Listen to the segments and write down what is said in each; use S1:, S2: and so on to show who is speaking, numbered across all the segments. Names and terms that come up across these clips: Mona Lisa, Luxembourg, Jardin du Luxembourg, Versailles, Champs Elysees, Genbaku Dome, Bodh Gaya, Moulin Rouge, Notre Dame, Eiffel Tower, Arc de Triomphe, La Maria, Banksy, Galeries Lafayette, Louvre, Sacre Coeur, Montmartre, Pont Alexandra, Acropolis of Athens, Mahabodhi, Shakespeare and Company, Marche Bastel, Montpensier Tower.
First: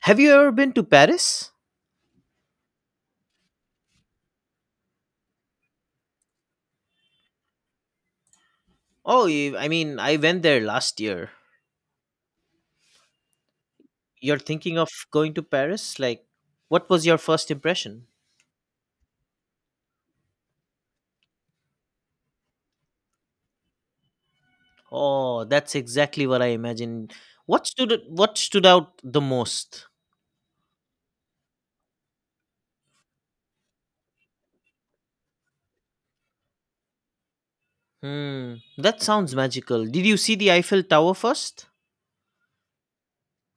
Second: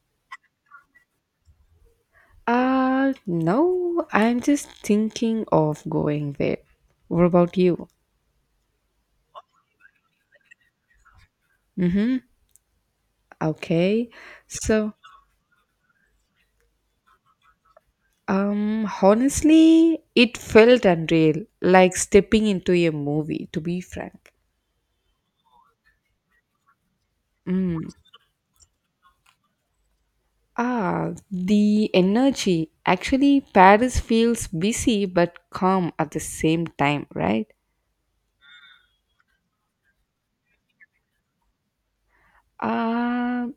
S1: Have you ever been to Paris?
S2: No, I'm just thinking of going there. What about you?
S1: Oh, I mean, I went there last year.
S2: Mm-hmm. Okay.
S1: You're thinking of
S2: So,
S1: going to Paris? Like, what was your first impression?
S2: honestly, it felt unreal, like stepping into a movie, to be frank.
S1: Oh, that's exactly what I imagined. What
S2: Mm.
S1: stood what stood out the most?
S2: Ah, the energy. Actually, Paris feels busy but calm at the same time, right?
S1: Hmm, that sounds magical. Did you see the Eiffel Tower first?
S2: Uh,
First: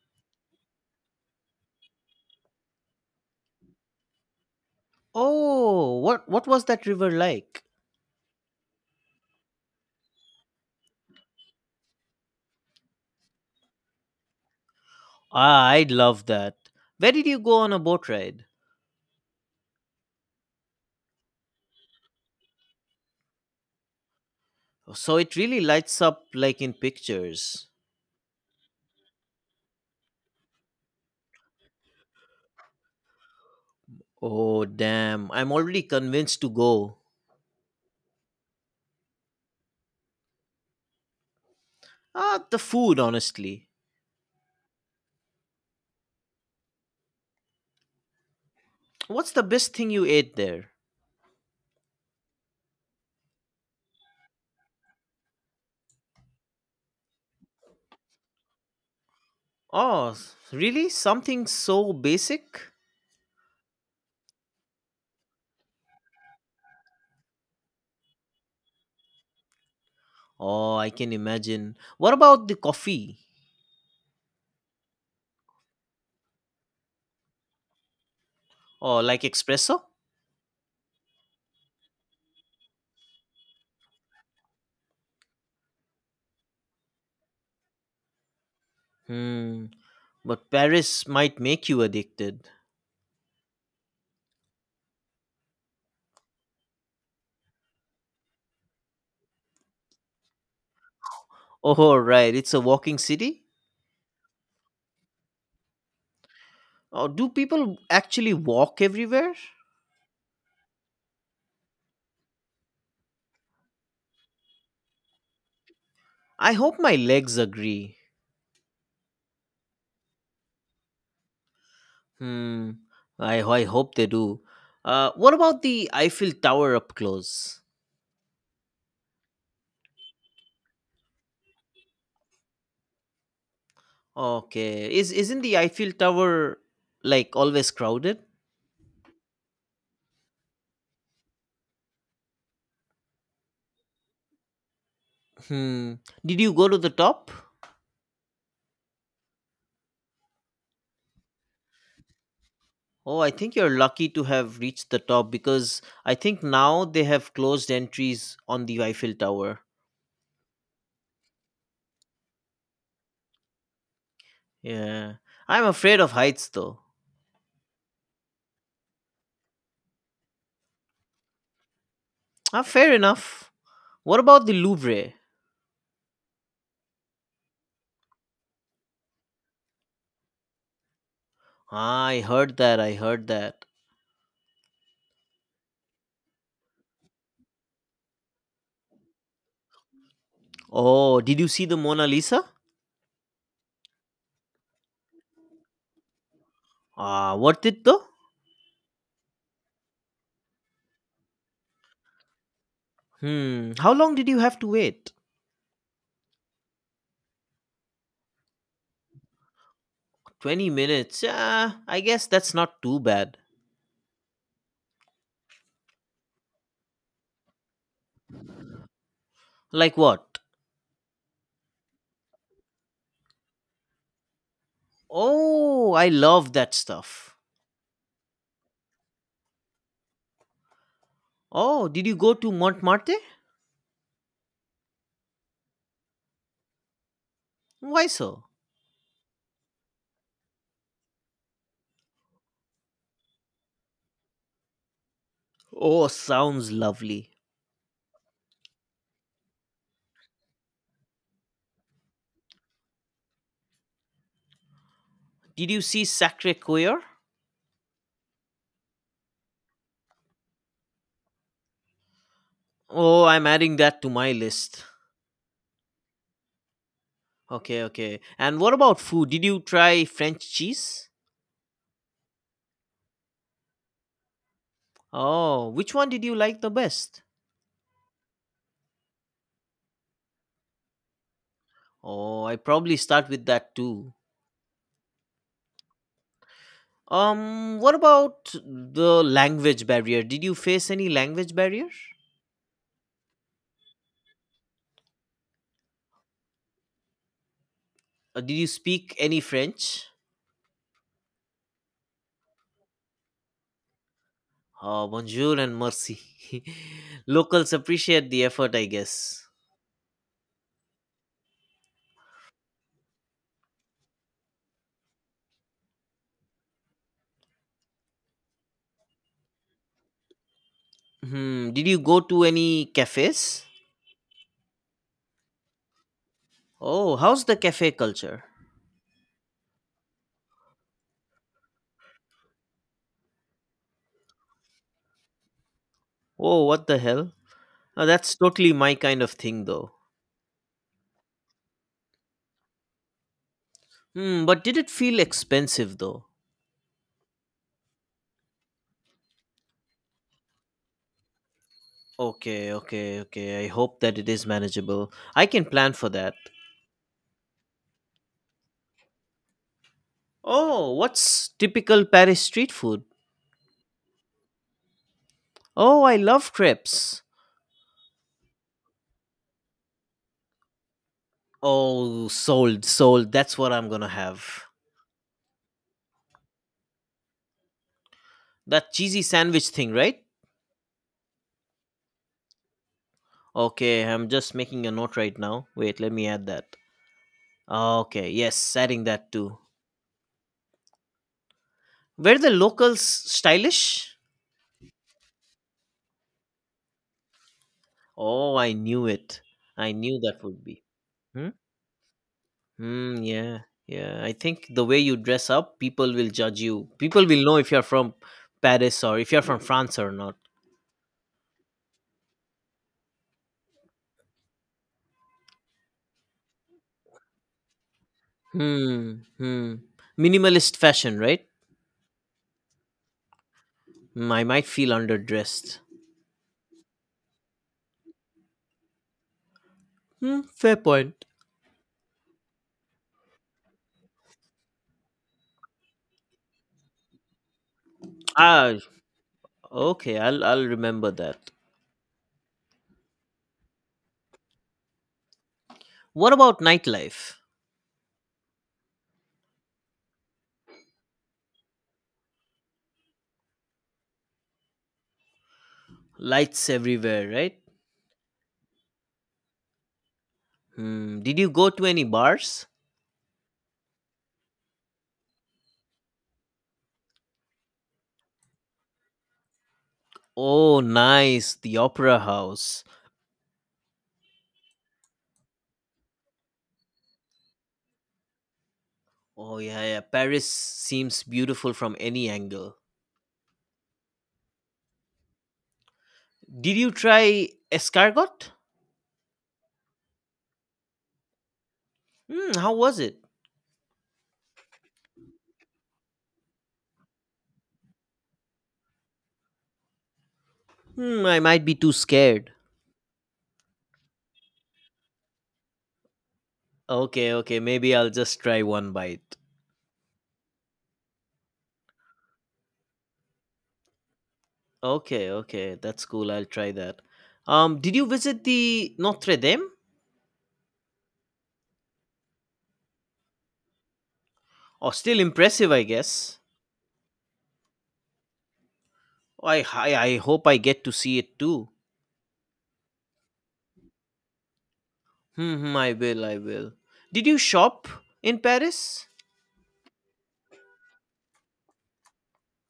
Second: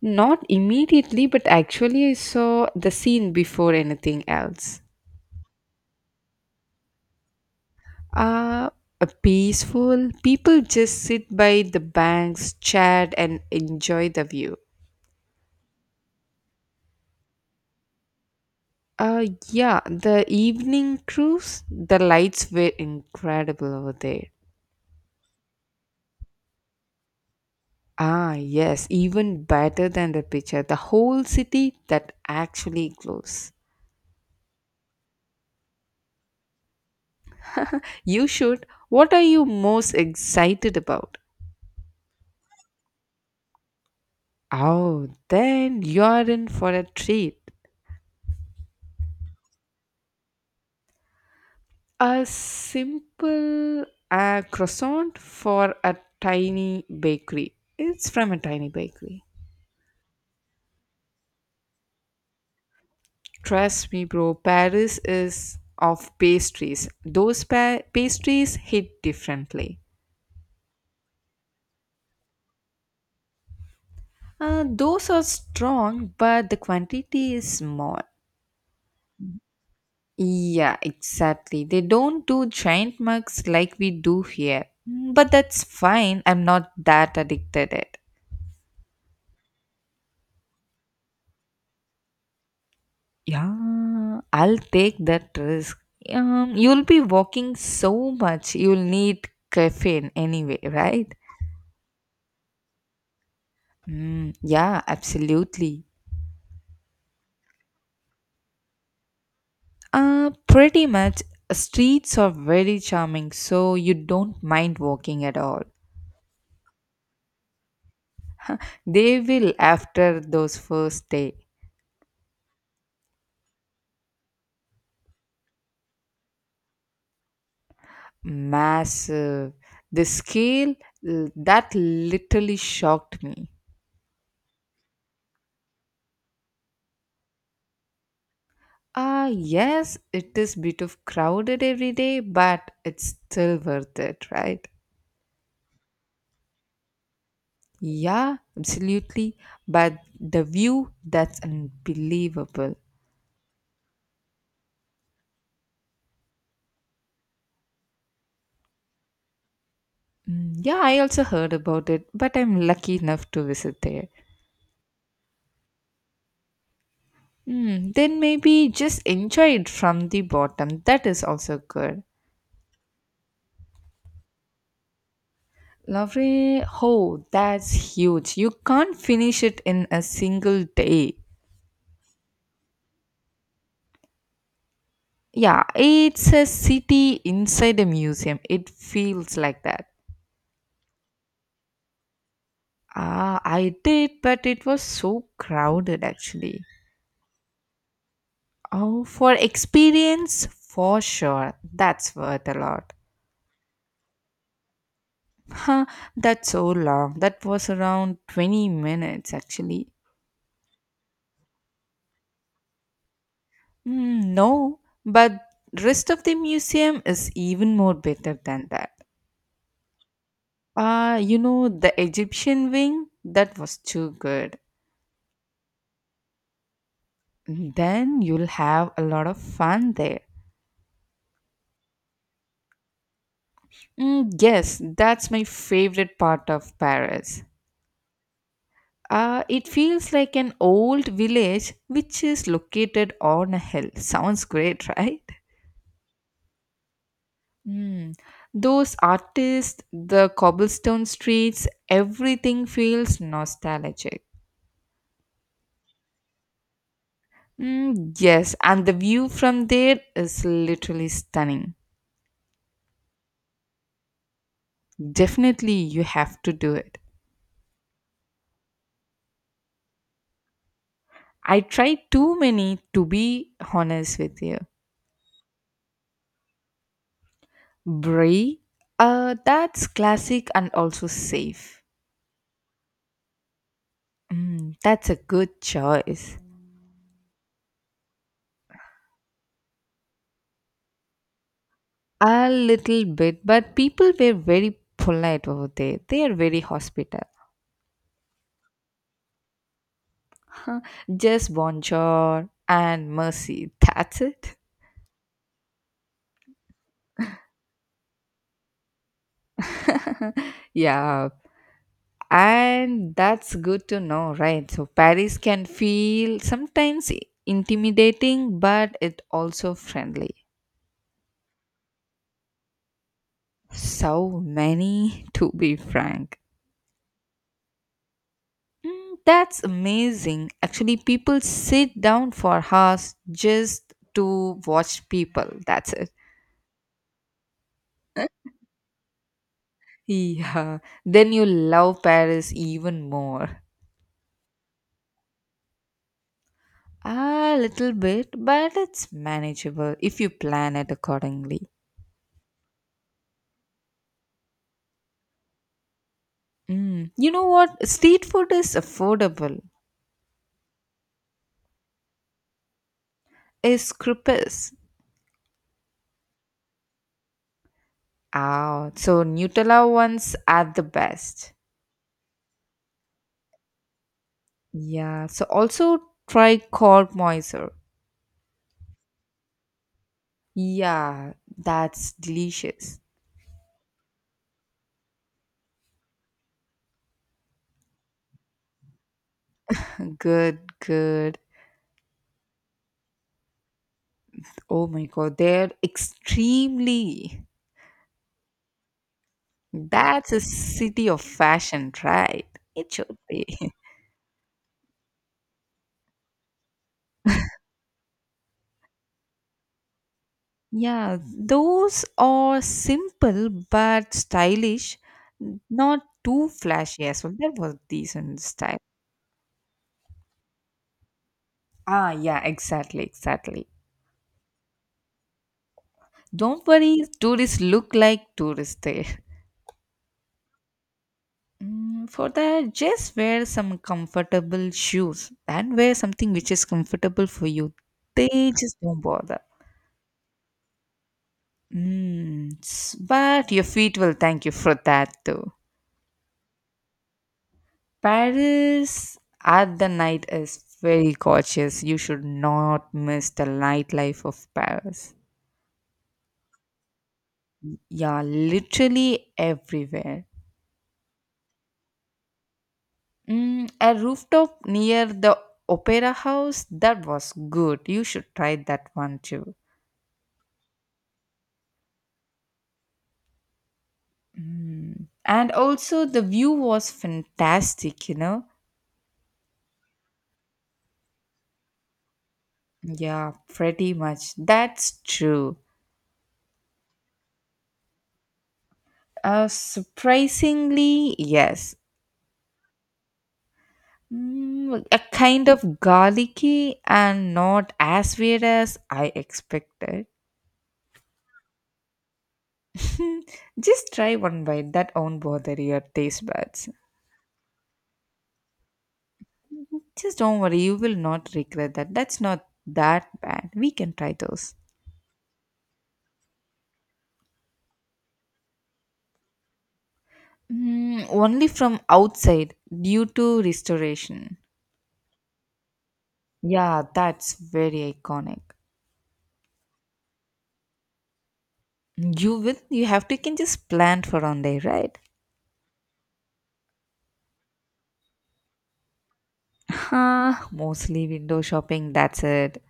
S2: Not immediately, but actually, I saw the scene before anything else.
S1: Oh, what was that river like?
S2: Uh, a peaceful. People just sit by the banks, chat, and enjoy the view.
S1: Ah, I'd love that. Where did you go on a boat ride?
S2: Yeah, the evening cruise, the lights were incredible over there.
S1: So it really lights up like in pictures.
S2: Ah, yes, even better than the picture. The whole city that actually glows.
S1: Oh, damn. I'm already convinced to go.
S2: You should. What are you most excited about?
S1: Ah, the food, honestly.
S2: Oh, then you're in for a treat.
S1: What's the best thing you ate there?
S2: A simple croissant for a tiny bakery. It's from a tiny bakery.
S1: Oh, really? Something so basic?
S2: Trust me, bro. Paris is of pastries. Those pastries hit differently.
S1: Oh, I can imagine. What about the coffee?
S2: Those are strong, but the quantity is small.
S1: Oh, like espresso?
S2: Yeah, exactly. They don't do giant mugs like we do here. But that's fine. I'm not that addicted it.
S1: Hmm, but Paris might make you addicted.
S2: Yeah, I'll take that risk. You'll be walking so much, you'll need caffeine anyway, right?
S1: Oh, right, it's a walking city?
S2: Mm, yeah, absolutely.
S1: Oh, do people actually walk everywhere?
S2: Pretty much. Streets are very charming, so you don't mind walking at all.
S1: I hope my legs agree.
S2: They will after those first day.
S1: Hmm, I hope they do. What about the Eiffel Tower up close?
S2: Massive. The scale that literally shocked me.
S1: Okay. Is isn't the Eiffel Tower like always crowded?
S2: Ah, yes, it is bit of crowded every day, but it's still worth it, right?
S1: Hmm. Did you go to the top?
S2: Yeah, absolutely. But the view, that's unbelievable.
S1: Oh, I think you're lucky to have reached the top because I think now they have closed entries on the Eiffel Tower.
S2: Mm, yeah, I also heard about it, but I'm lucky enough to visit there.
S1: Yeah. I'm afraid of heights though.
S2: Then maybe just enjoy it from the bottom. That is also good.
S1: Ah, fair enough. What about the Louvre?
S2: Lovely. Oh, that's huge. You can't finish it in a single day.
S1: Ah, I heard that. I heard that.
S2: Yeah, it's a city inside a museum. It feels like that.
S1: Oh, did you see the Mona Lisa?
S2: Ah, I did, but it was so crowded actually.
S1: Ah, worth it though?
S2: Oh, for experience, for sure. That's worth a lot.
S1: Hmm. How long did you have to wait?
S2: Huh, that's so long. That was around 20 minutes actually.
S1: 20 minutes. Ah, I guess that's not too bad.
S2: Mm, no, but rest of the museum is even more better than that.
S1: Like what?
S2: Ah, the Egyptian wing, that was too good.
S1: Oh, I love that stuff.
S2: Then you'll have a lot of fun there.
S1: Oh, did you go to Montmartre?
S2: Mm, yes, that's my favorite part of Paris.
S1: Why so?
S2: It feels like an old village which is located on a hill. Sounds great, right?
S1: Oh, sounds lovely.
S2: Mm. Those artists, the cobblestone streets, everything feels nostalgic.
S1: Did you see Sacre Coeur?
S2: Mm, yes, and the view from there is literally stunning.
S1: Oh, I'm adding that to my list.
S2: Definitely, you have to do it.
S1: Okay, okay. And what about food? Did you try French cheese?
S2: I tried too many to be honest with you.
S1: Oh, which one did you like the best?
S2: Brie, that's classic and also safe.
S1: Oh, I probably start with that too.
S2: That's a good choice.
S1: What about the language barrier? Did you face any language barrier?
S2: A little bit, but people were very polite over there. They are very hospitable.
S1: Did you speak any French?
S2: Just bonjour and mercy. That's it.
S1: Oh, bonjour and mercy. Locals appreciate the effort, I guess.
S2: Yeah. And that's good to know, right? So Paris can feel sometimes intimidating, but it also friendly.
S1: Hmm, did you go to any cafes?
S2: So many, to be frank.
S1: Oh, how's the cafe culture?
S2: That's amazing. Actually, people sit down for hours just to watch people. That's it.
S1: Oh, what the hell? Oh, that's totally my kind of thing, though.
S2: Yeah. Then you love Paris even more.
S1: Hmm, but did it feel expensive, though?
S2: A little bit, but it's manageable if you plan it accordingly.
S1: Okay, okay, okay. I hope that it is manageable. I can plan for that.
S2: Mm. You know what? Street food is affordable.
S1: Oh, what's typical Paris street food?
S2: Is crepes.
S1: Oh, I love crepes.
S2: Ah, so Nutella ones are the best.
S1: Oh, sold, sold. That's what I'm gonna have.
S2: Yeah, so also try cork moiser.
S1: That cheesy sandwich thing, right?
S2: Yeah, that's delicious.
S1: Okay, I'm just making a note right now. Wait, let me add that. Okay, yes, adding that too.
S2: Good, good.
S1: Were the locals stylish?
S2: Oh my god, they're extremely.
S1: Oh, I knew it. I knew
S2: That's a
S1: that would be.
S2: city of
S1: Hmm?
S2: fashion, right? It should
S1: Hmm,
S2: be.
S1: yeah, yeah. I think the way you dress up, people will judge you. People will know if you're from Paris or if you're from France or not.
S2: Yeah, those are simple but stylish, not too flashy as well. That was decent style.
S1: Hmm, hmm. Minimalist fashion, right?
S2: Ah, yeah, exactly, exactly.
S1: Hmm, I might feel underdressed.
S2: Don't worry, tourists look like tourists there.
S1: Hmm, fair point.
S2: For that, just wear some comfortable shoes and wear something which is comfortable for you. They
S1: Ah,
S2: just don't bother.
S1: okay, I'll remember that.
S2: But your feet will thank you for that too.
S1: What about nightlife?
S2: Paris at the night is very gorgeous. You should not miss the nightlife of Paris.
S1: Lights everywhere, right?
S2: Yeah, literally everywhere.
S1: Hmm. Did you go to any bars?
S2: A rooftop near the opera house, that was good. You should try that one too.
S1: Oh, nice. The Opera House.
S2: And also the view was fantastic.
S1: Oh, yeah, yeah. Paris seems beautiful from any angle.
S2: Yeah, pretty much, that's true.
S1: Did you try escargot?
S2: Surprisingly, yes.
S1: Hmm, how was it?
S2: A kind of garlicky and not as weird as I expected.
S1: Hmm, I might be too scared.
S2: Just try one bite that won't bother your taste buds.
S1: Okay, okay. Maybe I'll just try one bite.
S2: Just don't worry, you will not regret that. That's not that bad, we can try those.
S1: Okay, okay. That's cool. I'll try that. Did you visit the Notre Dame?
S2: Only from outside due to restoration.
S1: Oh, still impressive, I guess.
S2: Yeah, that's very iconic.
S1: Oh, I hope I get to see it too.
S2: You will, you have to, you can just plan for on day, right?
S1: Hmm, hmm, I will, I will. Did you shop in Paris?
S2: Huh, mostly window shopping, that's it.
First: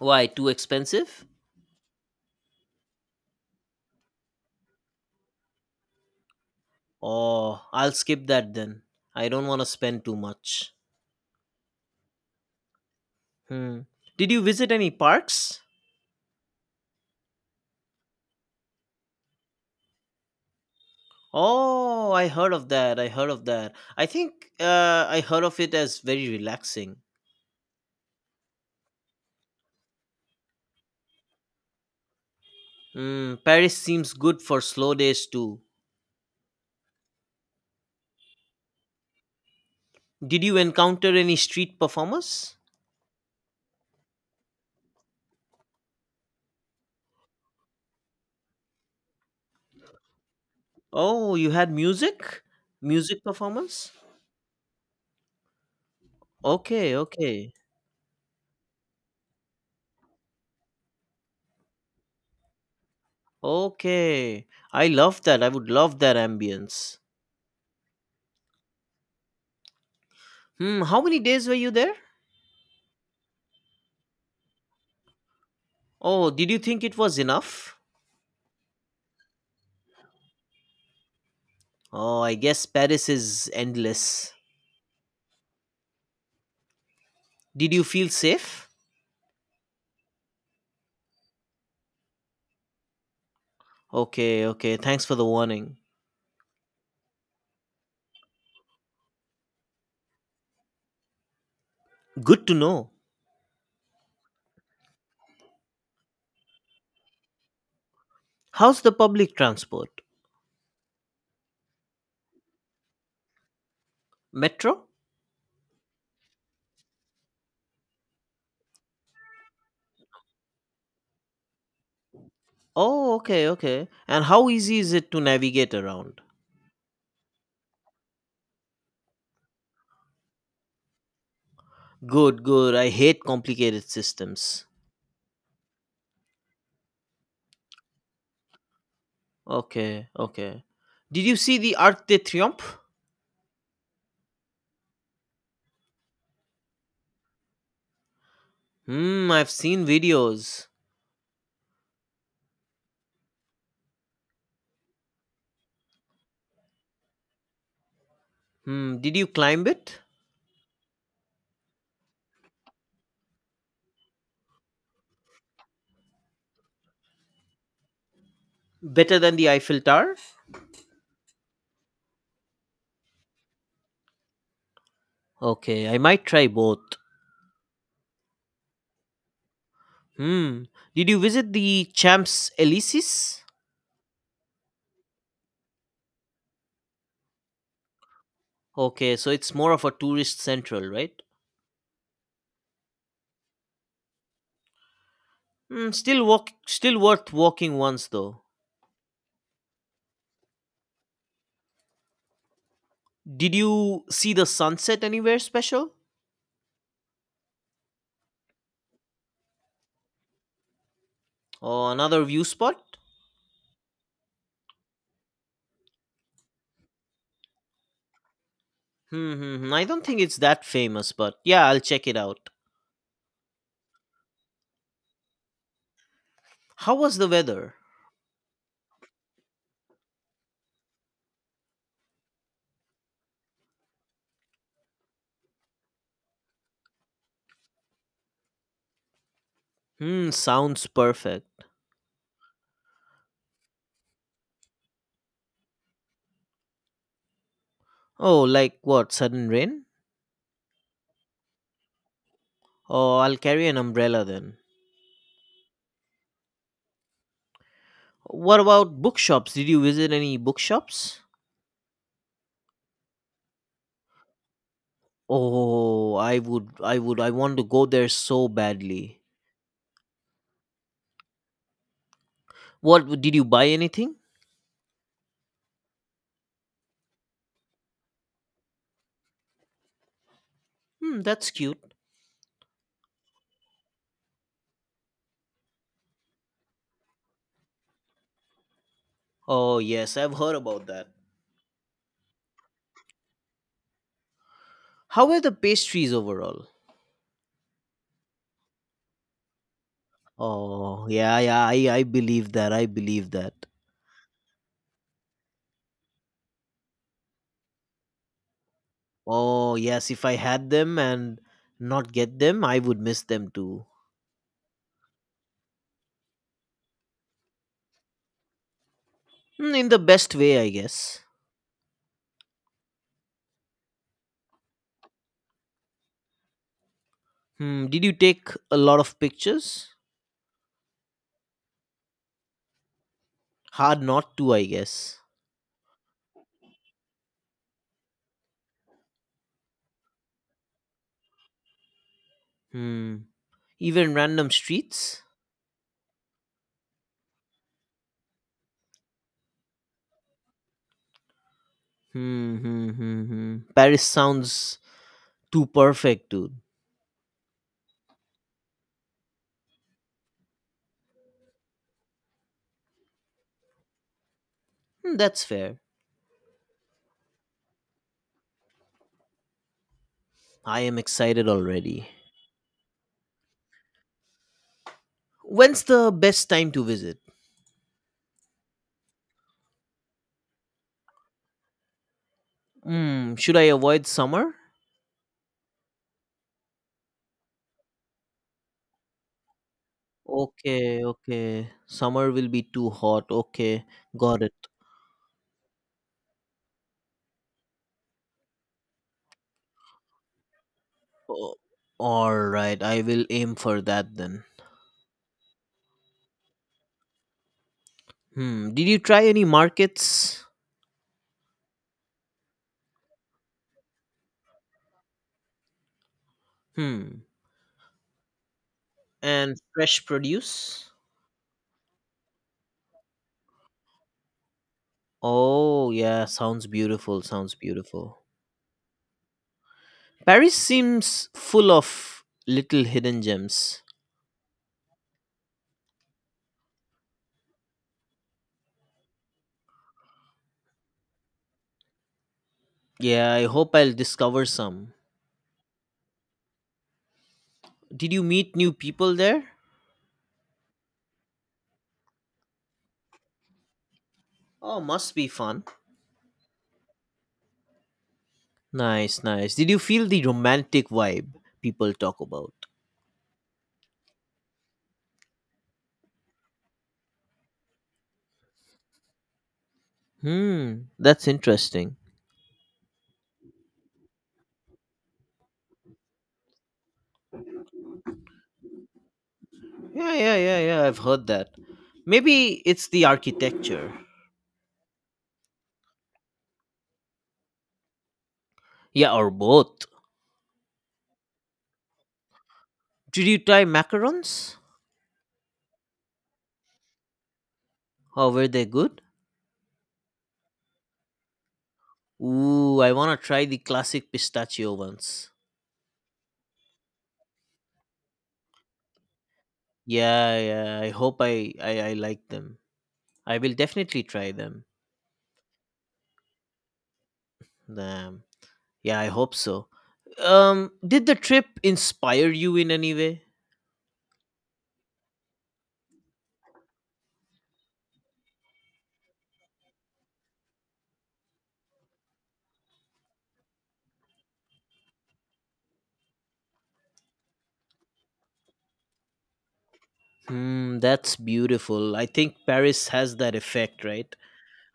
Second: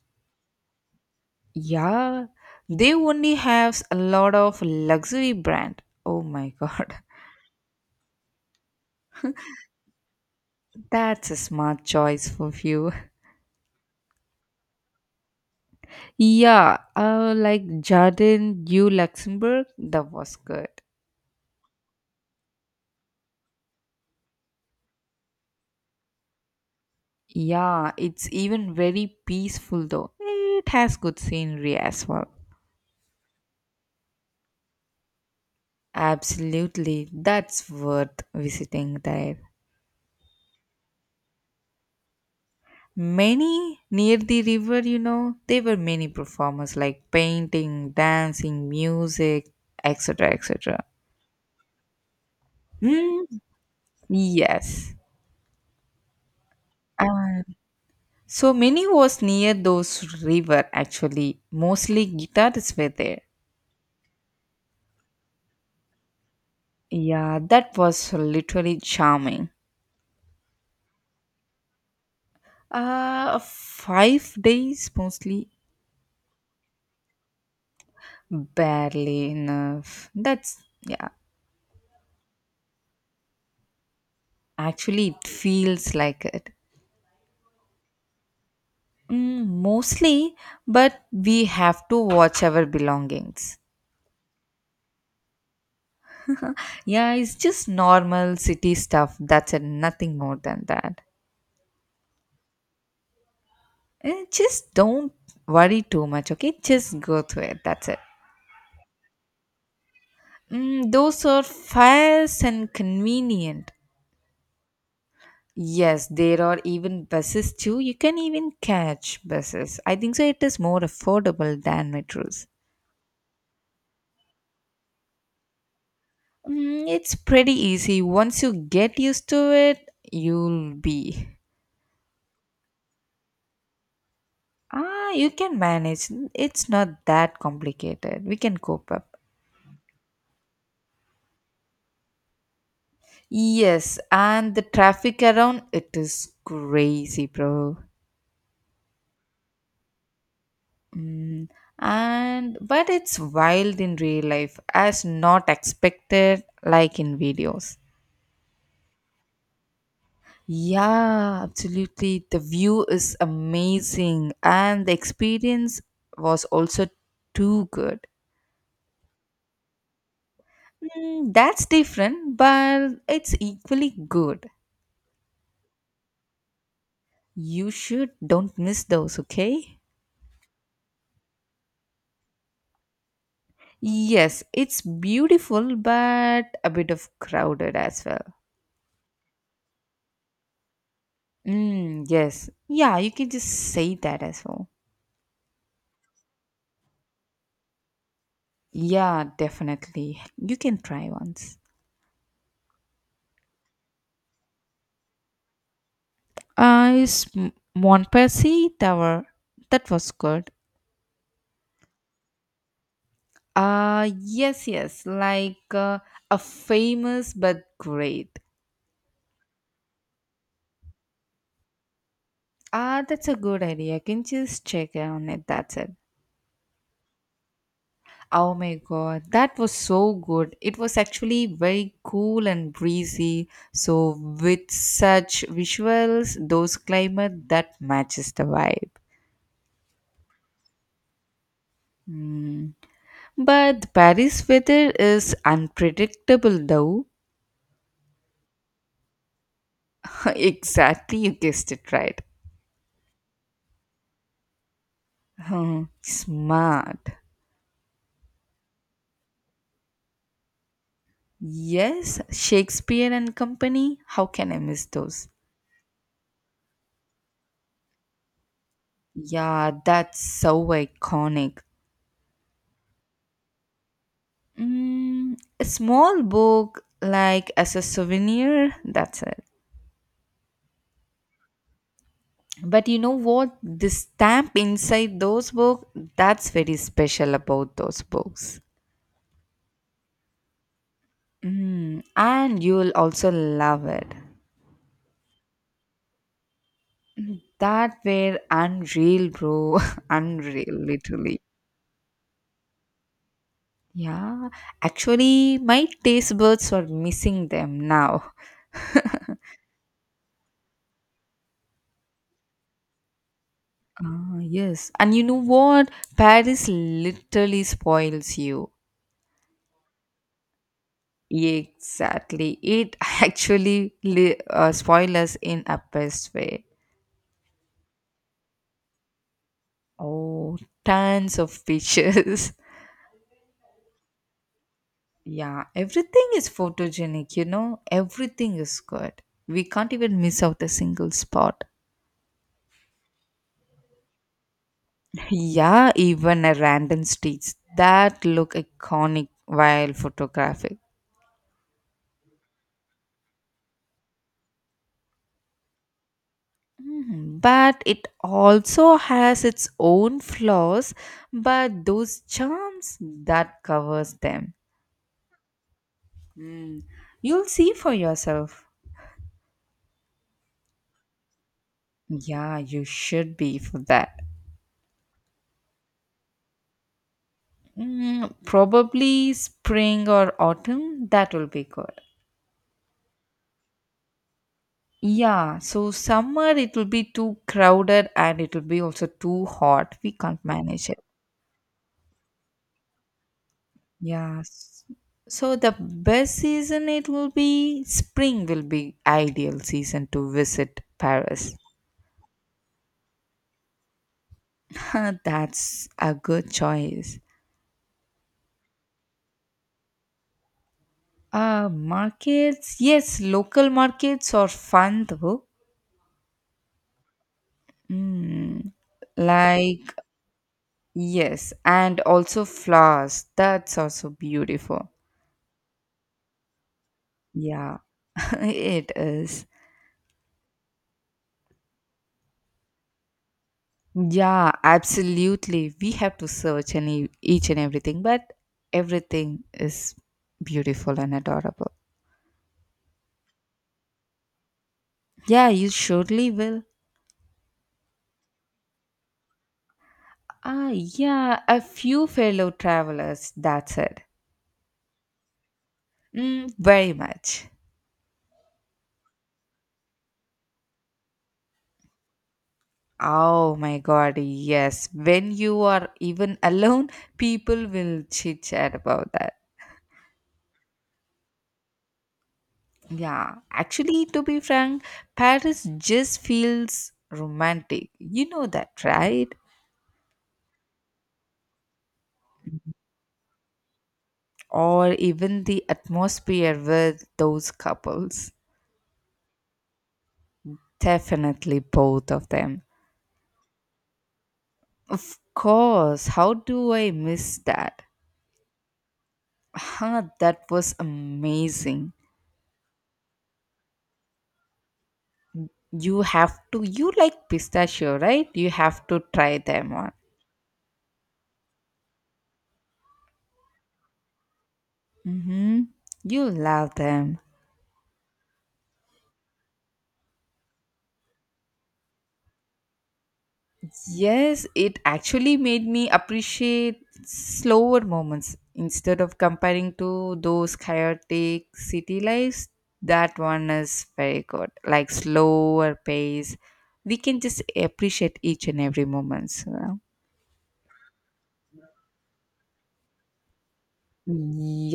S1: Why, too expensive?
S2: Yeah. They only have a lot of luxury brand. Oh my god.
S1: Oh, I'll skip that then. I don't want to spend too much.
S2: That's a smart choice for you.
S1: Hmm. Did you visit any parks?
S2: Yeah, like Jardin du Luxembourg, that was good.
S1: Oh, I heard of that. I heard of that. I think I heard of it as very relaxing.
S2: Yeah, it's even very peaceful though. It has good scenery as well.
S1: Hmm, Paris seems good for slow days too.
S2: Absolutely, that's worth visiting there.
S1: Did you encounter any street performers?
S2: Many near the river, there were many performers like painting, dancing, music, etc. etc.
S1: Oh, you had music? Music
S2: Mm,
S1: performers?
S2: yes.
S1: Okay,
S2: Uh,
S1: okay.
S2: so many was near those river actually. Mostly guitarists were there.
S1: Okay. I love that. I would love that ambience.
S2: Yeah, that was literally charming.
S1: Hmm, how many days were you there?
S2: 5 days mostly,
S1: Oh, did you think it was enough?
S2: barely enough. That's yeah.
S1: Oh, I guess Paris is endless.
S2: Actually, it feels like it.
S1: Did you feel safe?
S2: Mostly, but we have to watch our belongings.
S1: Okay, okay. Thanks for the warning.
S2: Yeah, it's just normal city stuff. That's it, nothing more than that.
S1: Good to know.
S2: Just don't worry too much, okay? Just go through it. That's it.
S1: How's the public transport?
S2: Those are fast and convenient.
S1: Metro?
S2: Yes, there are even buses too. You can even catch buses. I think so. It is more affordable than metros.
S1: Oh, okay, okay. And how easy is it to navigate around?
S2: It's pretty easy. Once you get used to it, you'll be.
S1: Good, good. I hate complicated systems.
S2: Ah, you can manage. It's not that complicated. We can cope up.
S1: Okay, okay. Did you see the Arc de Triomphe?
S2: Yes, and the traffic around it is crazy, bro.
S1: Hmm, I've seen videos.
S2: Mm, and but it's wild in real life, as not expected like in videos.
S1: Hmm, did you climb it?
S2: Yeah, absolutely. The view is amazing, and the experience was also too good.
S1: Better than the Eiffel Tower?
S2: That's different, but it's equally good.
S1: Okay, I might try both.
S2: You should don't miss those, okay?
S1: Hmm, did you visit the Champs Elysees?
S2: Yes, it's beautiful, but a bit of crowded as well.
S1: Okay, so it's more of a tourist central, right?
S2: Mm, yes. Yeah, you can just say that as well.
S1: Hmm, still worth walking once though.
S2: Yeah, definitely. You can try once.
S1: Did you see the sunset anywhere special?
S2: Is Montpensier Tower. That was good.
S1: Or another view spot?
S2: Yes, yes. Like a famous but great.
S1: Hmm, hmm, hmm, I don't think it's that famous, but yeah, I'll check it out.
S2: Ah, that's a good idea. Can you just check on it? That's it.
S1: How was the weather?
S2: Oh my god, that was so good. It was actually very cool and breezy. So with such visuals, those climate that matches the vibe.
S1: Hmm, sounds perfect.
S2: Hmm. But Paris weather is unpredictable though.
S1: Oh, like what? Sudden rain?
S2: Exactly, you guessed it right.
S1: Oh, I'll carry an umbrella then.
S2: Hmm, smart.
S1: What about bookshops? Did you visit any bookshops?
S2: Yes, Shakespeare and Company. How can I miss those?
S1: Oh, I would, I would, I want to go there so badly.
S2: Yeah, that's so iconic.
S1: What did you buy anything?
S2: A small book, like as a souvenir, that's it.
S1: Hmm, that's cute.
S2: But you know what? The stamp inside those books, that's very special about those books.
S1: Oh yes, I've heard about that.
S2: And you'll also love it.
S1: How were the pastries overall?
S2: That were unreal, bro. Unreal,
S1: Oh yeah,
S2: literally.
S1: yeah, I believe that. I believe that.
S2: Yeah, actually, my taste buds are missing them now.
S1: Oh yes, if I had them and not get them, I would miss them too.
S2: Ah, yes. And you know what? Paris literally spoils you.
S1: Hmm, in the best way, I guess.
S2: Exactly. It actually spoils us in a best way.
S1: Hmm, did you take a lot of pictures?
S2: Oh, tons of pictures.
S1: Hard not to, I guess.
S2: Yeah, everything is photogenic, you know? Everything is good. We can't even miss out a single spot.
S1: Hmm. Even random streets?
S2: Yeah, even a random streets that look iconic while photographed.
S1: Hmm, hmm, hmm, hmm. Paris sounds too perfect, dude.
S2: Mhm. But it also has its own flaws, but those charms that covers them.
S1: Hmm, that's fair.
S2: You'll see for yourself.
S1: I am excited already.
S2: Yeah, you should be for that.
S1: When's the best time to visit?
S2: Probably spring or autumn, that will be good.
S1: Hmm, should I avoid summer?
S2: Yeah, so summer it will be too crowded and it will be also too hot. We can't manage it.
S1: Okay, okay. Summer will be too hot. Okay, got it.
S2: Yes. So the best season it will be spring will be ideal season to visit Paris.
S1: O- all right, I will aim for that then.
S2: That's a good choice.
S1: Hmm, did you try any markets?
S2: Markets, yes, local markets are fun though.
S1: Hmm,
S2: Mm,
S1: and
S2: like
S1: fresh produce?
S2: yes, and also flowers. That's also beautiful.
S1: Oh, yeah, sounds beautiful. Sounds
S2: Yeah,
S1: beautiful.
S2: it is.
S1: Paris seems full of little hidden gems.
S2: Yeah, absolutely. We have to search any each and everything, but everything is beautiful and adorable.
S1: Yeah, I hope I'll discover some.
S2: Yeah, you surely will.
S1: Did you meet new people there?
S2: Ah, yeah, a few fellow travelers. That's it.
S1: Oh, must be fun.
S2: Very much.
S1: Nice, nice. Did you feel the romantic vibe people talk about?
S2: Oh my God, yes. When you are even alone, people will chit chat about that.
S1: Hmm, that's interesting.
S2: Yeah, actually, to be frank, Paris just feels romantic. You know that, right?
S1: Yeah, yeah, yeah, yeah, I've heard that. Maybe it's the architecture.
S2: Or even the atmosphere with those couples.
S1: Yeah, or both.
S2: Definitely both of them.
S1: Did you try macarons?
S2: Of course, how do I miss that?
S1: How were they good?
S2: Huh, that was amazing.
S1: Ooh, I wanna try the classic pistachio ones.
S2: You have to, you like pistachio, right? You have to try them on.
S1: Yeah, yeah. I hope I like them. I will definitely try them.
S2: Mm-hmm. You love them.
S1: Um, yeah, I hope so. Did the trip inspire you in any way?
S2: Yes, it actually made me appreciate slower moments instead of comparing to those chaotic city lives. That one is very good, like slower pace. We can just appreciate each and every moment. So.
S1: Hmm, that's beautiful. I think Paris has that effect, right?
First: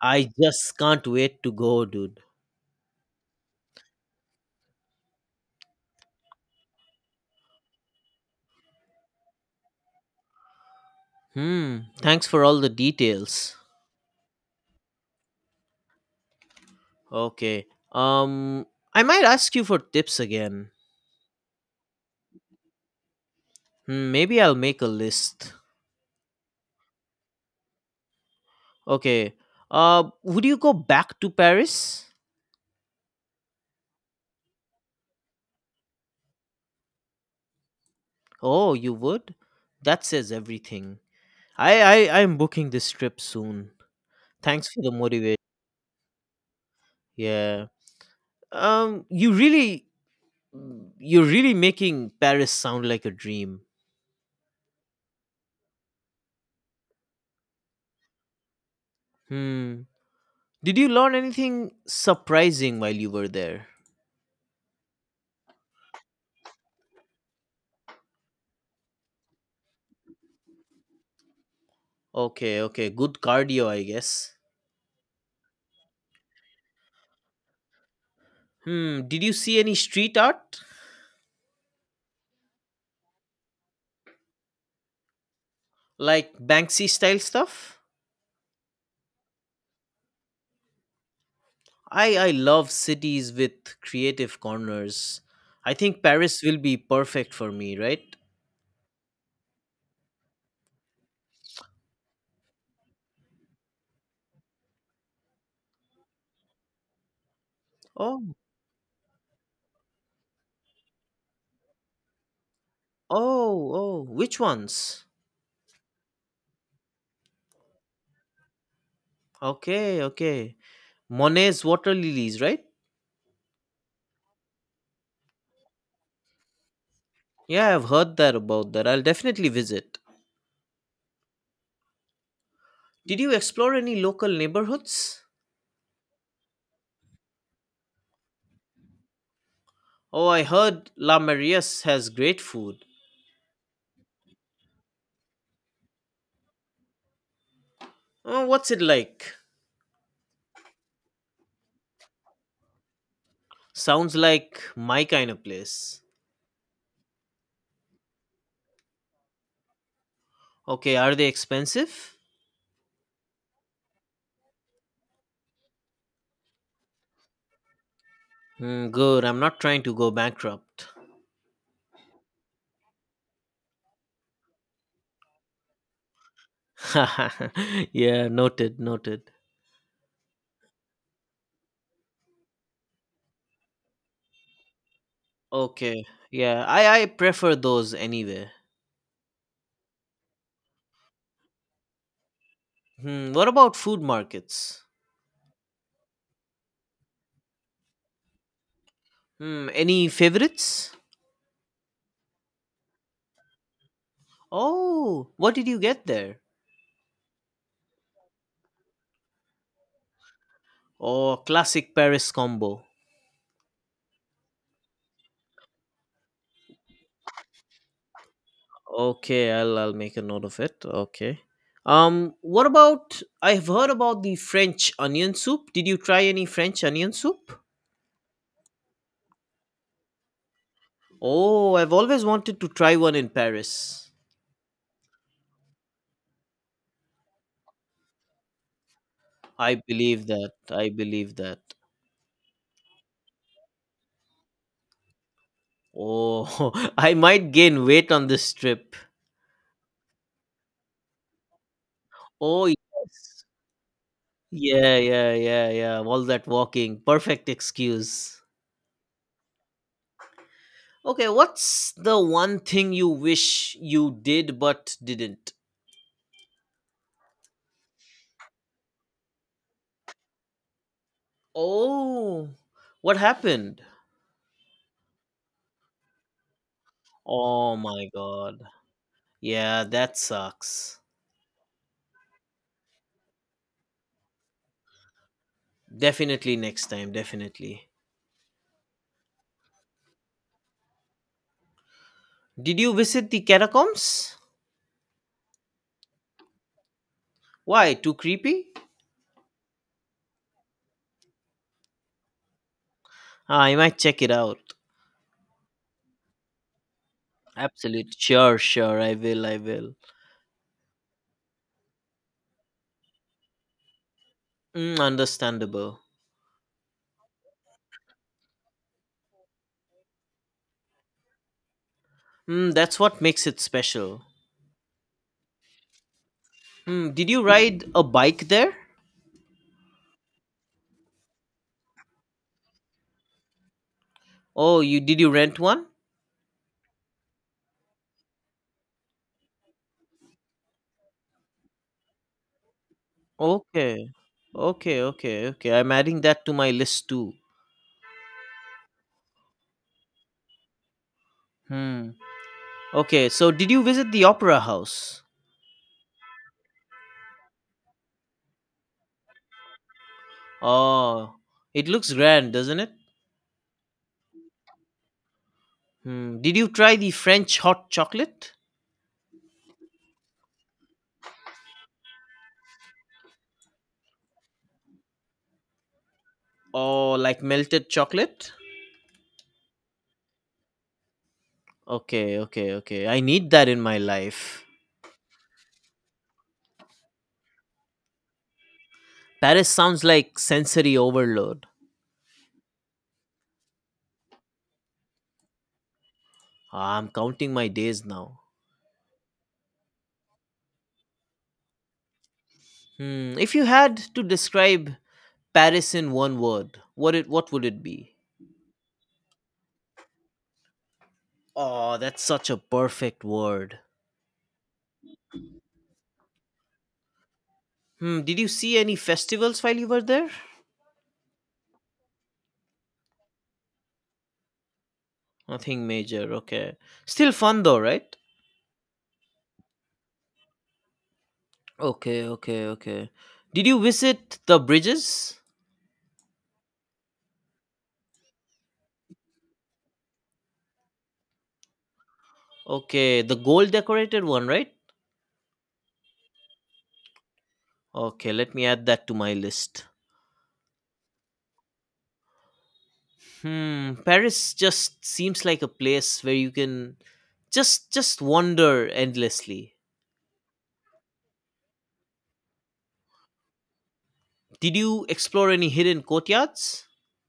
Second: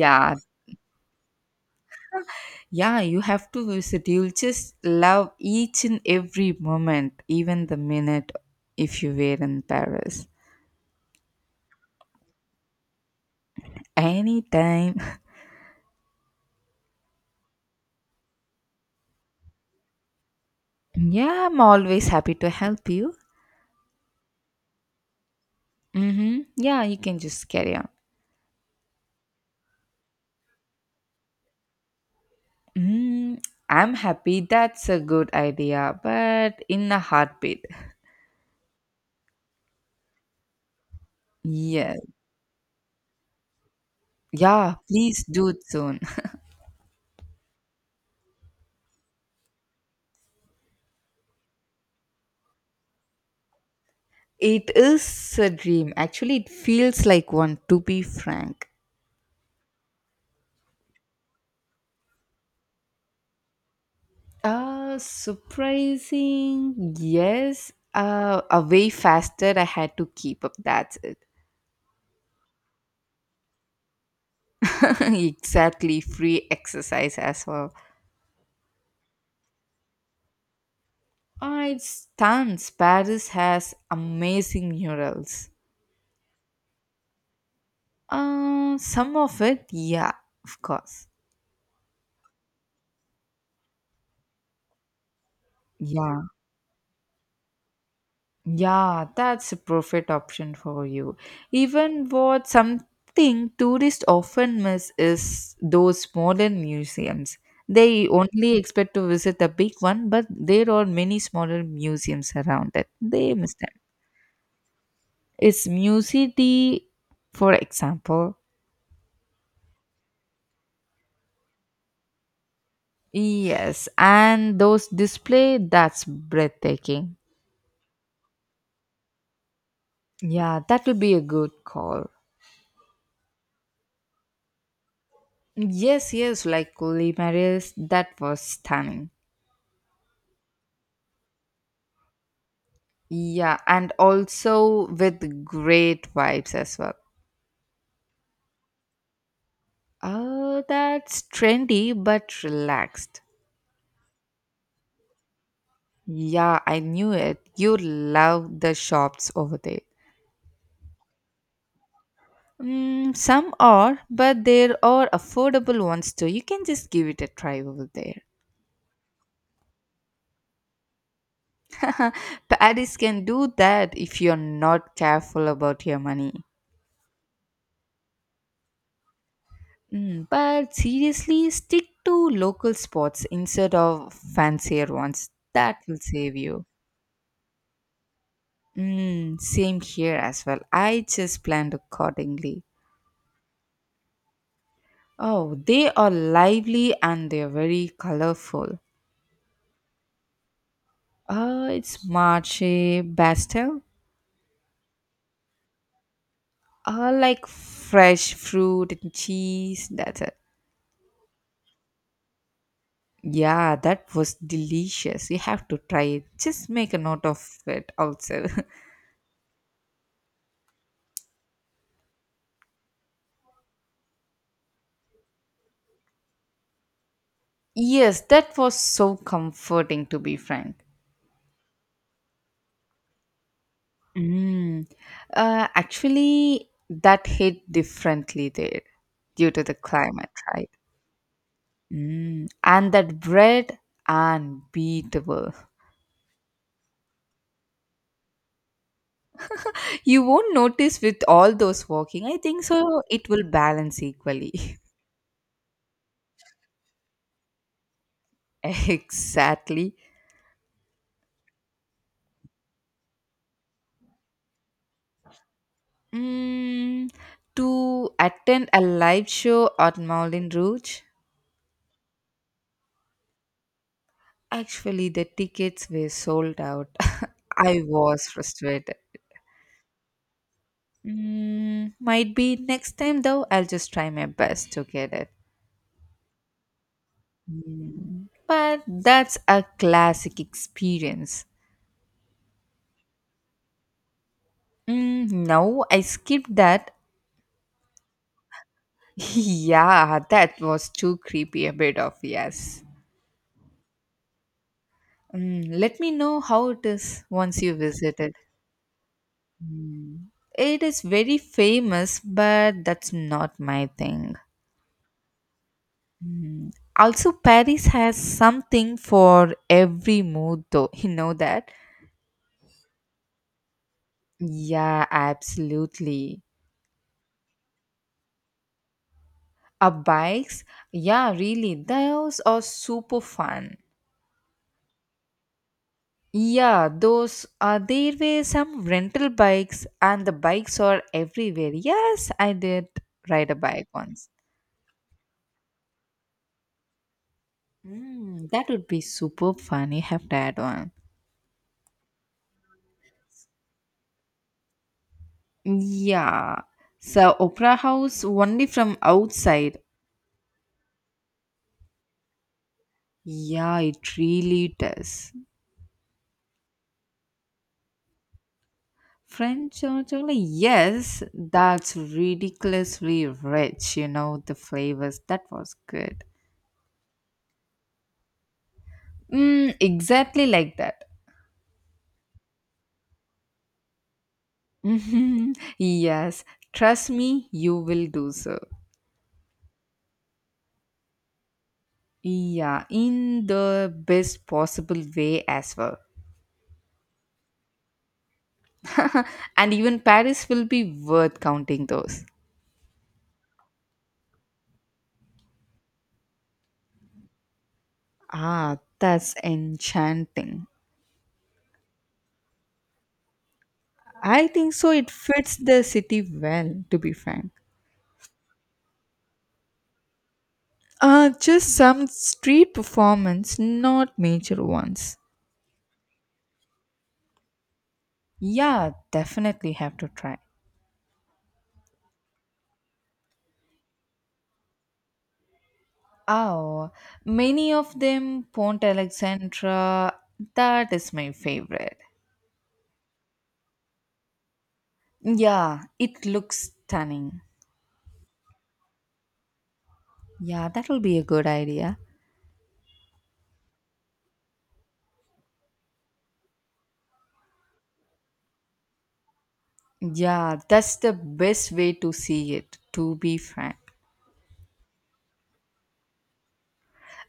S1: I just can't wait to go, dude.
S2: yeah, you have to visit. You'll just love each and every moment, even the minute if you were in Paris.
S1: Hmm. Thanks for all the details.
S2: Anytime.
S1: Okay. Um, I might ask you for tips again.
S2: Yeah, I'm always happy to help you.
S1: Hmm, maybe I'll make a list.
S2: Mm-hmm. Yeah, you can just carry on.
S1: Okay. Would you go back to Paris?
S2: Mm, I'm happy. That's a good idea, but in a heartbeat.
S1: Oh, you would? That says everything. I
S2: Yeah,
S1: I I'm booking this trip soon. Thanks
S2: yeah,
S1: for the
S2: please
S1: motivation.
S2: do it soon.
S1: Yeah. Um you really you're really making Paris sound like a dream.
S2: It is a dream. Actually, it feels like one, to be frank.
S1: Hmm. Did you learn anything surprising while you were there?
S2: Surprising, yes. A way faster I had to keep up. That's it.
S1: Okay, okay. Good cardio, I guess.
S2: Exactly, free exercise as well.
S1: Hmm. Did you see any street art?
S2: It's tons. Paris has amazing murals.
S1: Like Banksy style stuff?
S2: Some of it, yeah, of course.
S1: I love cities with creative corners. I think
S2: Yeah,
S1: Paris will be perfect for me, right?
S2: yeah, that's a perfect option for you. Even what something tourists often miss is those modern museums. They
S1: Oh,
S2: only expect to visit the big one, but there are many smaller museums around it. They miss them.
S1: oh, oh. Which ones?
S2: It's Musity, for example.
S1: Okay, okay. Monet's water lilies, right?
S2: Yes, and those display that's breathtaking.
S1: Yeah, I've heard that about that. I'll definitely visit.
S2: Yeah, that will be a good call.
S1: Did you explore any local neighborhoods?
S2: Yes, yes, like Marius, that was stunning.
S1: Oh, I heard La Maria's has great food.
S2: Yeah, and also with great vibes as well.
S1: Oh, what's it like?
S2: Oh, that's trendy but relaxed.
S1: Sounds like my kind of place.
S2: Yeah, I knew it. You love the shops over there.
S1: Okay, are they expensive?
S2: Mm, some are, but there are affordable ones too. You can just give it a try over there.
S1: Hmm, good. I'm not trying to go bankrupt.
S2: Paris can do that if you're not careful about your money.
S1: yeah, noted, noted.
S2: Mm, but seriously, stick to local spots instead of fancier ones. That will
S1: Okay.
S2: save you.
S1: Yeah, I prefer those anyway.
S2: Mm, same here as well. I just planned accordingly.
S1: Hmm, what about food markets?
S2: Oh, they are lively and they are very colorful.
S1: Hmm, any favorites?
S2: It's Marche Bastel.
S1: Oh, what did you get there?
S2: Like fresh fruit and cheese. That's it.
S1: Oh, classic Paris combo.
S2: Yeah, that was delicious. You have to try it. Just make a note of it also.
S1: Okay, I'll make a note of it. Okay. What about I've heard about the French onion soup. Did you try any French onion soup?
S2: Yes, that was so comforting to be frank.
S1: Oh, I've always wanted to try one in Paris.
S2: Mm. Actually, that hit differently there due to the
S1: I believe
S2: climate,
S1: that.
S2: right?
S1: I believe that.
S2: Mm. And that bread, unbeatable.
S1: Oh, I might gain weight on this trip.
S2: You won't notice with all those walking. I think
S1: Oh,
S2: so, it will
S1: yes.
S2: balance equally.
S1: Yeah, yeah, yeah, yeah. All that walking. Perfect excuse.
S2: exactly.
S1: Okay, what's the one thing you wish you did but didn't?
S2: Mm. To attend a live show at Moulin Rouge,
S1: Oh, what happened?
S2: actually, the tickets were sold out.
S1: Oh
S2: I
S1: my
S2: was
S1: god.
S2: frustrated.
S1: Yeah, that sucks.
S2: Mm, might be next time though, I'll just try my best to get it.
S1: Definitely next time, definitely.
S2: Mm, but that's a classic experience.
S1: Did you visit the catacombs?
S2: Mm, no, I skipped that.
S1: Why? Too creepy?
S2: yeah, that was too creepy, a bit of yes.
S1: Ah, I might check it out.
S2: Mm, let me know how it is once you
S1: Absolute.
S2: visit it.
S1: Sure, sure. I will, I will.
S2: Mm. It is very famous, but that's not my thing.
S1: Mm, understandable.
S2: Also, Paris has something for every mood, though. You know that?
S1: Mm, that's what makes it special.
S2: Yeah, absolutely.
S1: Hmm, did you ride a bike there?
S2: Bikes, yeah, really, those are super fun.
S1: Oh, you did you rent one?
S2: Yeah, those there were some rental bikes, and the bikes are everywhere. Yes, I did ride a bike
S1: Okay.
S2: once.
S1: Okay, okay, okay. I'm adding that to my list too.
S2: Mm, that would be super fun. You have to add one.
S1: Hmm. Okay, so did you visit the opera house?
S2: Yeah. So, Opera House only from outside.
S1: Oh, it looks grand, doesn't it?
S2: Yeah, it really does.
S1: Hmm. Did you try the French hot chocolate?
S2: French hot chocolate, yes, that's ridiculously rich. You know the flavors. That was good.
S1: Oh, like melted chocolate?
S2: Mm, exactly like that.
S1: Okay, okay, okay. I need that in my life.
S2: Mhm. Yes, trust me, you will do so.
S1: Paris sounds like sensory overload.
S2: Yeah, in the best possible way as well.
S1: Ah, I'm counting my days now.
S2: and even Paris will be worth counting those.
S1: Hmm. If you had to describe Paris in one word. What would it be?
S2: Ah, that's enchanting.
S1: Oh, that's such a perfect word.
S2: I think so. It fits the city well, to be frank.
S1: Hmm, did you see any festivals while you were there?
S2: Just some street performance, not major ones.
S1: Nothing major, okay. Still fun though, right?
S2: Yeah, definitely have to try.
S1: Okay, okay, okay. Did you visit the bridges?
S2: Oh, many of them Pont Alexandra. That is my favorite.
S1: Okay, the gold decorated one, right?
S2: Yeah, it looks stunning.
S1: Okay, let me add that to my list.
S2: Yeah, that will be a good idea.
S1: Hmm, Paris just seems like a place where you can just wander endlessly.
S2: Yeah, that's the best way to see it, to be frank.
S1: Did you explore any hidden courtyards?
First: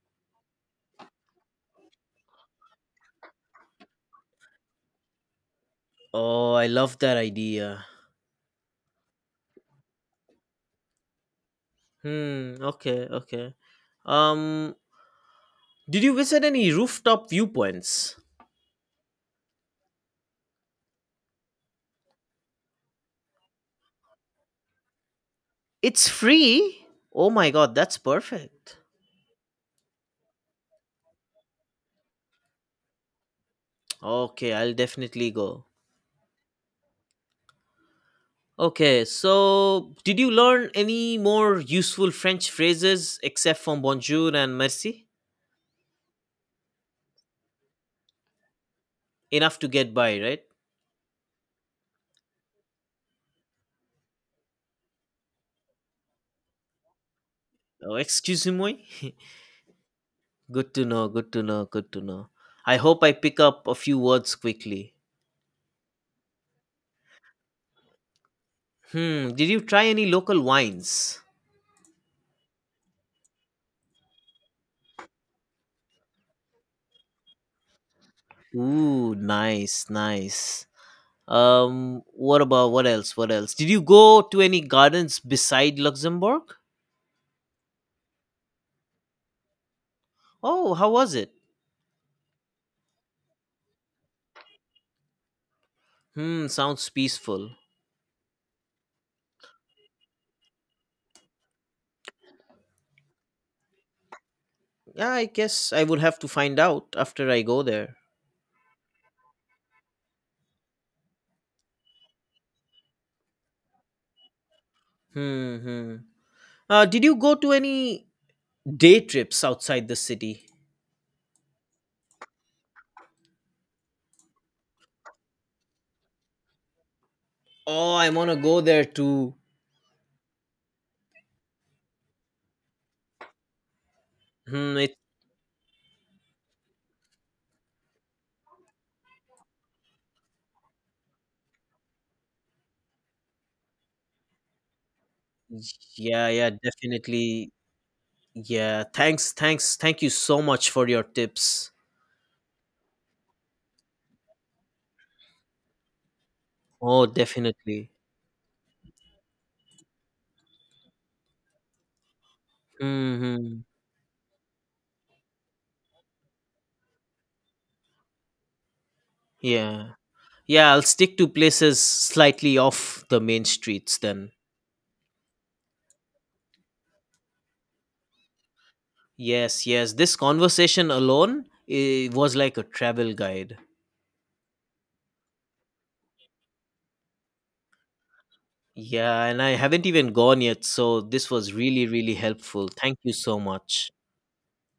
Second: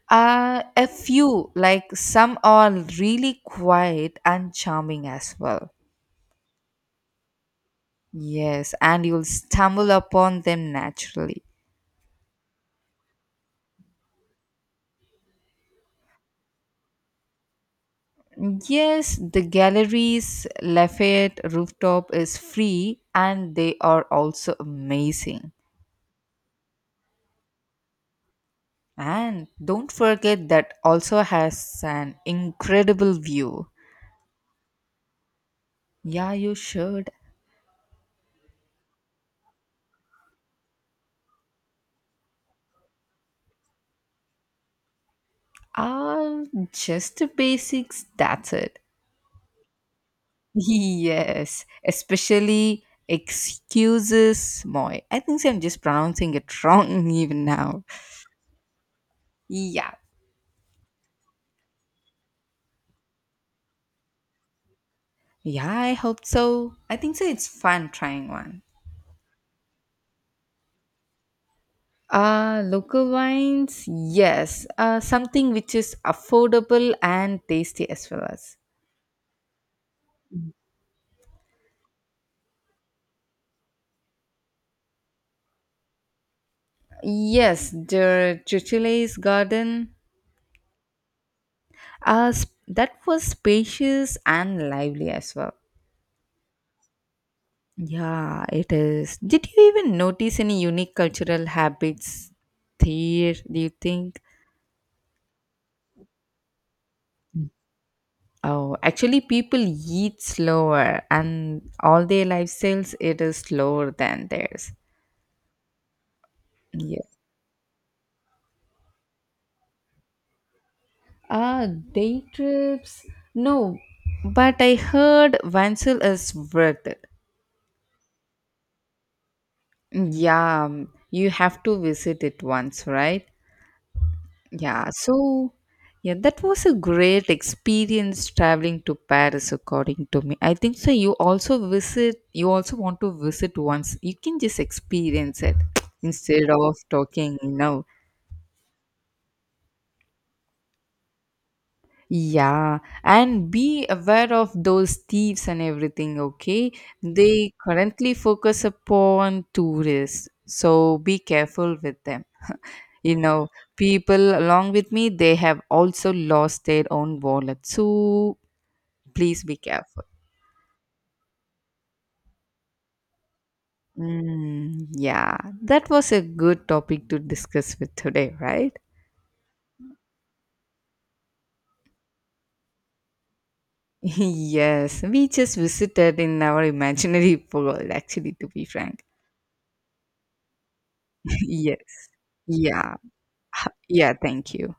S2: A few, like some are really quiet and charming as well.
S1: Oh, I love that idea.
S2: Yes, and you'll stumble upon them naturally.
S1: Hmm, okay, okay. Um, did you visit any rooftop viewpoints?
S2: Yes, the galleries, Lafayette rooftop is free and they are also amazing.
S1: It's free. Oh my god, that's perfect.
S2: And don't forget that also has an incredible view.
S1: Okay, I'll definitely go.
S2: Yeah, you should.
S1: Okay, so did you learn any more useful French phrases except from bonjour and merci?
S2: Ah, just the basics, that's it.
S1: Enough to get by, right?
S2: Yes, especially excuses, Moy. I think I'm just pronouncing it wrong even now.
S1: Oh, excuse me.
S2: Yeah,
S1: good to know, good to know, good to know. I hope I pick up a few words quickly.
S2: yeah, I hope so. I think so. It's fun trying one.
S1: Hmm, did you try any local wines?
S2: Local wines, yes. Something which is affordable and tasty as well as.
S1: Ooh, nice, nice. What about what else? What else? Did you go to any gardens beside Luxembourg?
S2: Yes, the Chichile's garden.
S1: Oh, how was it?
S2: That was spacious and lively as well.
S1: Hmm, sounds peaceful.
S2: Yeah, it is. Did you even notice any unique cultural habits there, do you think?
S1: Yeah, I guess I would have to find out after I go there.
S2: Oh, actually, people eat slower, and all their lifestyles it is slower than theirs.
S1: Hmm, hmm. Uh,
S2: Yeah.
S1: did you go to any day trips outside the city?
S2: Ah, day trips? No, but I heard Vansel is worth it.
S1: Oh, I want to go there too.
S2: Yeah, you have to visit it once, right?
S1: Hmm,
S2: Yeah,
S1: it,
S2: so yeah, that was a great experience traveling to Paris, according to me. I think so. You also visit, you also want to visit once. You can just experience it
S1: yeah,
S2: instead
S1: yeah,
S2: of talking, you
S1: definitely.
S2: know.
S1: Yeah, thanks, thanks, thank you so much for your tips.
S2: Yeah, and be aware of those thieves and everything, okay?
S1: Oh,
S2: They
S1: definitely.
S2: currently focus upon tourists, so be careful with them. You
S1: Hmm,
S2: know,
S1: hmm.
S2: people along with me, they have also lost their own wallet. So please be
S1: Yeah.
S2: careful.
S1: Yeah, I'll stick to places slightly off the main streets then.
S2: Mm, yeah, that was a good topic to discuss with today, right?
S1: Yes, yes. This conversation alone it was like a travel guide.
S2: yes, we just visited in our imaginary world, actually, to be frank.
S1: Yeah, and I haven't even gone yet, so this was
S2: yes.
S1: really, really helpful.
S2: Yeah.
S1: Thank you so much.
S2: Yeah. Thank you.